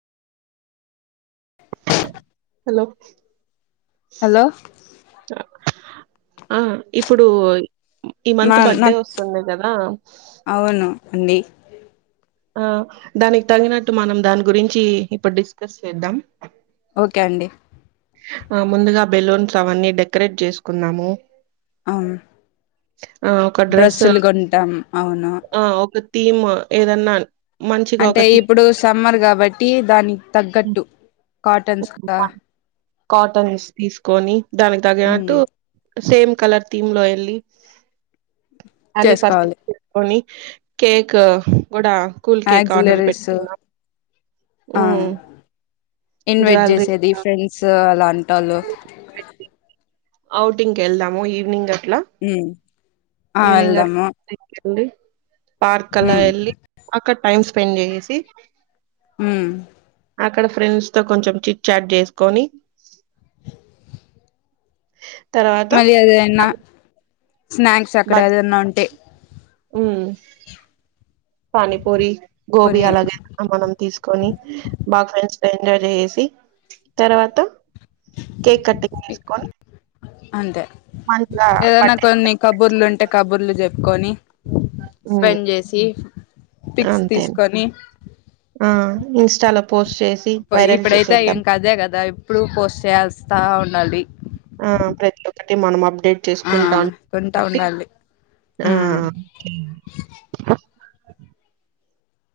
hello hello ఆ ఇప్పుడు ఈ నా మంత్ బడ్డే నాకు వస్తుంది కదా అవును అండి ఆ దానికి తగినట్టు మనం దాని గురించి ఇప్పుడు డిస్కస్ చేద్దాం ఓకే అండి ముందుగా బెలూన్స్ అవన్నీ డెకరేట్ చేసుకున్నాము అ ఒక డ్రెస్ డ్రెస్సులు కొంటాం అవును ము ఏదన్నా మంచిగా ఒక అంటే థీమ్ ఇప్పుడు సమ్మర్ గా కాబట్టి దాని తగ్గట్టు కాటన్స్ కా కాటన్ తీసుకొని దానికి మ్మ్ తగినట్టు సేమ్ కలర్ థమ్ లో ఎల్లి అ పత చేసుకోవాలి కొని కేక్ కూడా కూల్ కేక్ ఆర్డర్ యాక్సిలరీస్ పెట్టుకున్నాం ఆ ఇన్వైట్ జ్యువెలరీ చేసేది ఫ్రెండ్స్ అలాంటి తల ఔటింగ్ వెళ్దాము ఈవ్నింగ్ హ ఏనుం అడి పార్క్ అలా మ్మ్ ఇల్ పక టైమ్స్ పన్ చేసి హ అక్కడ ఫ్రెండ్స్ తో కొంచెం చిట్ చాట్ చేసుకొని తర్వాత మలీఆద ఎన్న స్నాక్స్ అక్కడ ఏదన్నా ఉంటే ఉ పానీపూరి గోబీ కొని అలాగే మనం తీసుకొని బాగా ఫ్రె ఎంజాయ్ చేేసి తర్వాత కేక్ కటింగ్ చేసుకొని అంతే మంచిగా ఏదనా బర్త్డే కొన్ని కబుర్లు ఉంటే కబుర్లు చెప్పుకొని స్పెండ్ చేసి పిక్స్ అంతే తీసుకొని పోస్చేస్ ఇప్పుడైతే ఇంకా అదే కదా ఇప్పుడు పోస్ట్ చేయల్సి వస్తా ఉండాలి ఆ ప్రతి ఒక్కటి మనంబ్ ప్డేట్ ఆ చేసుకుంటా కొంటా కాబట్టి ఉండాలి ఆ ఉమ్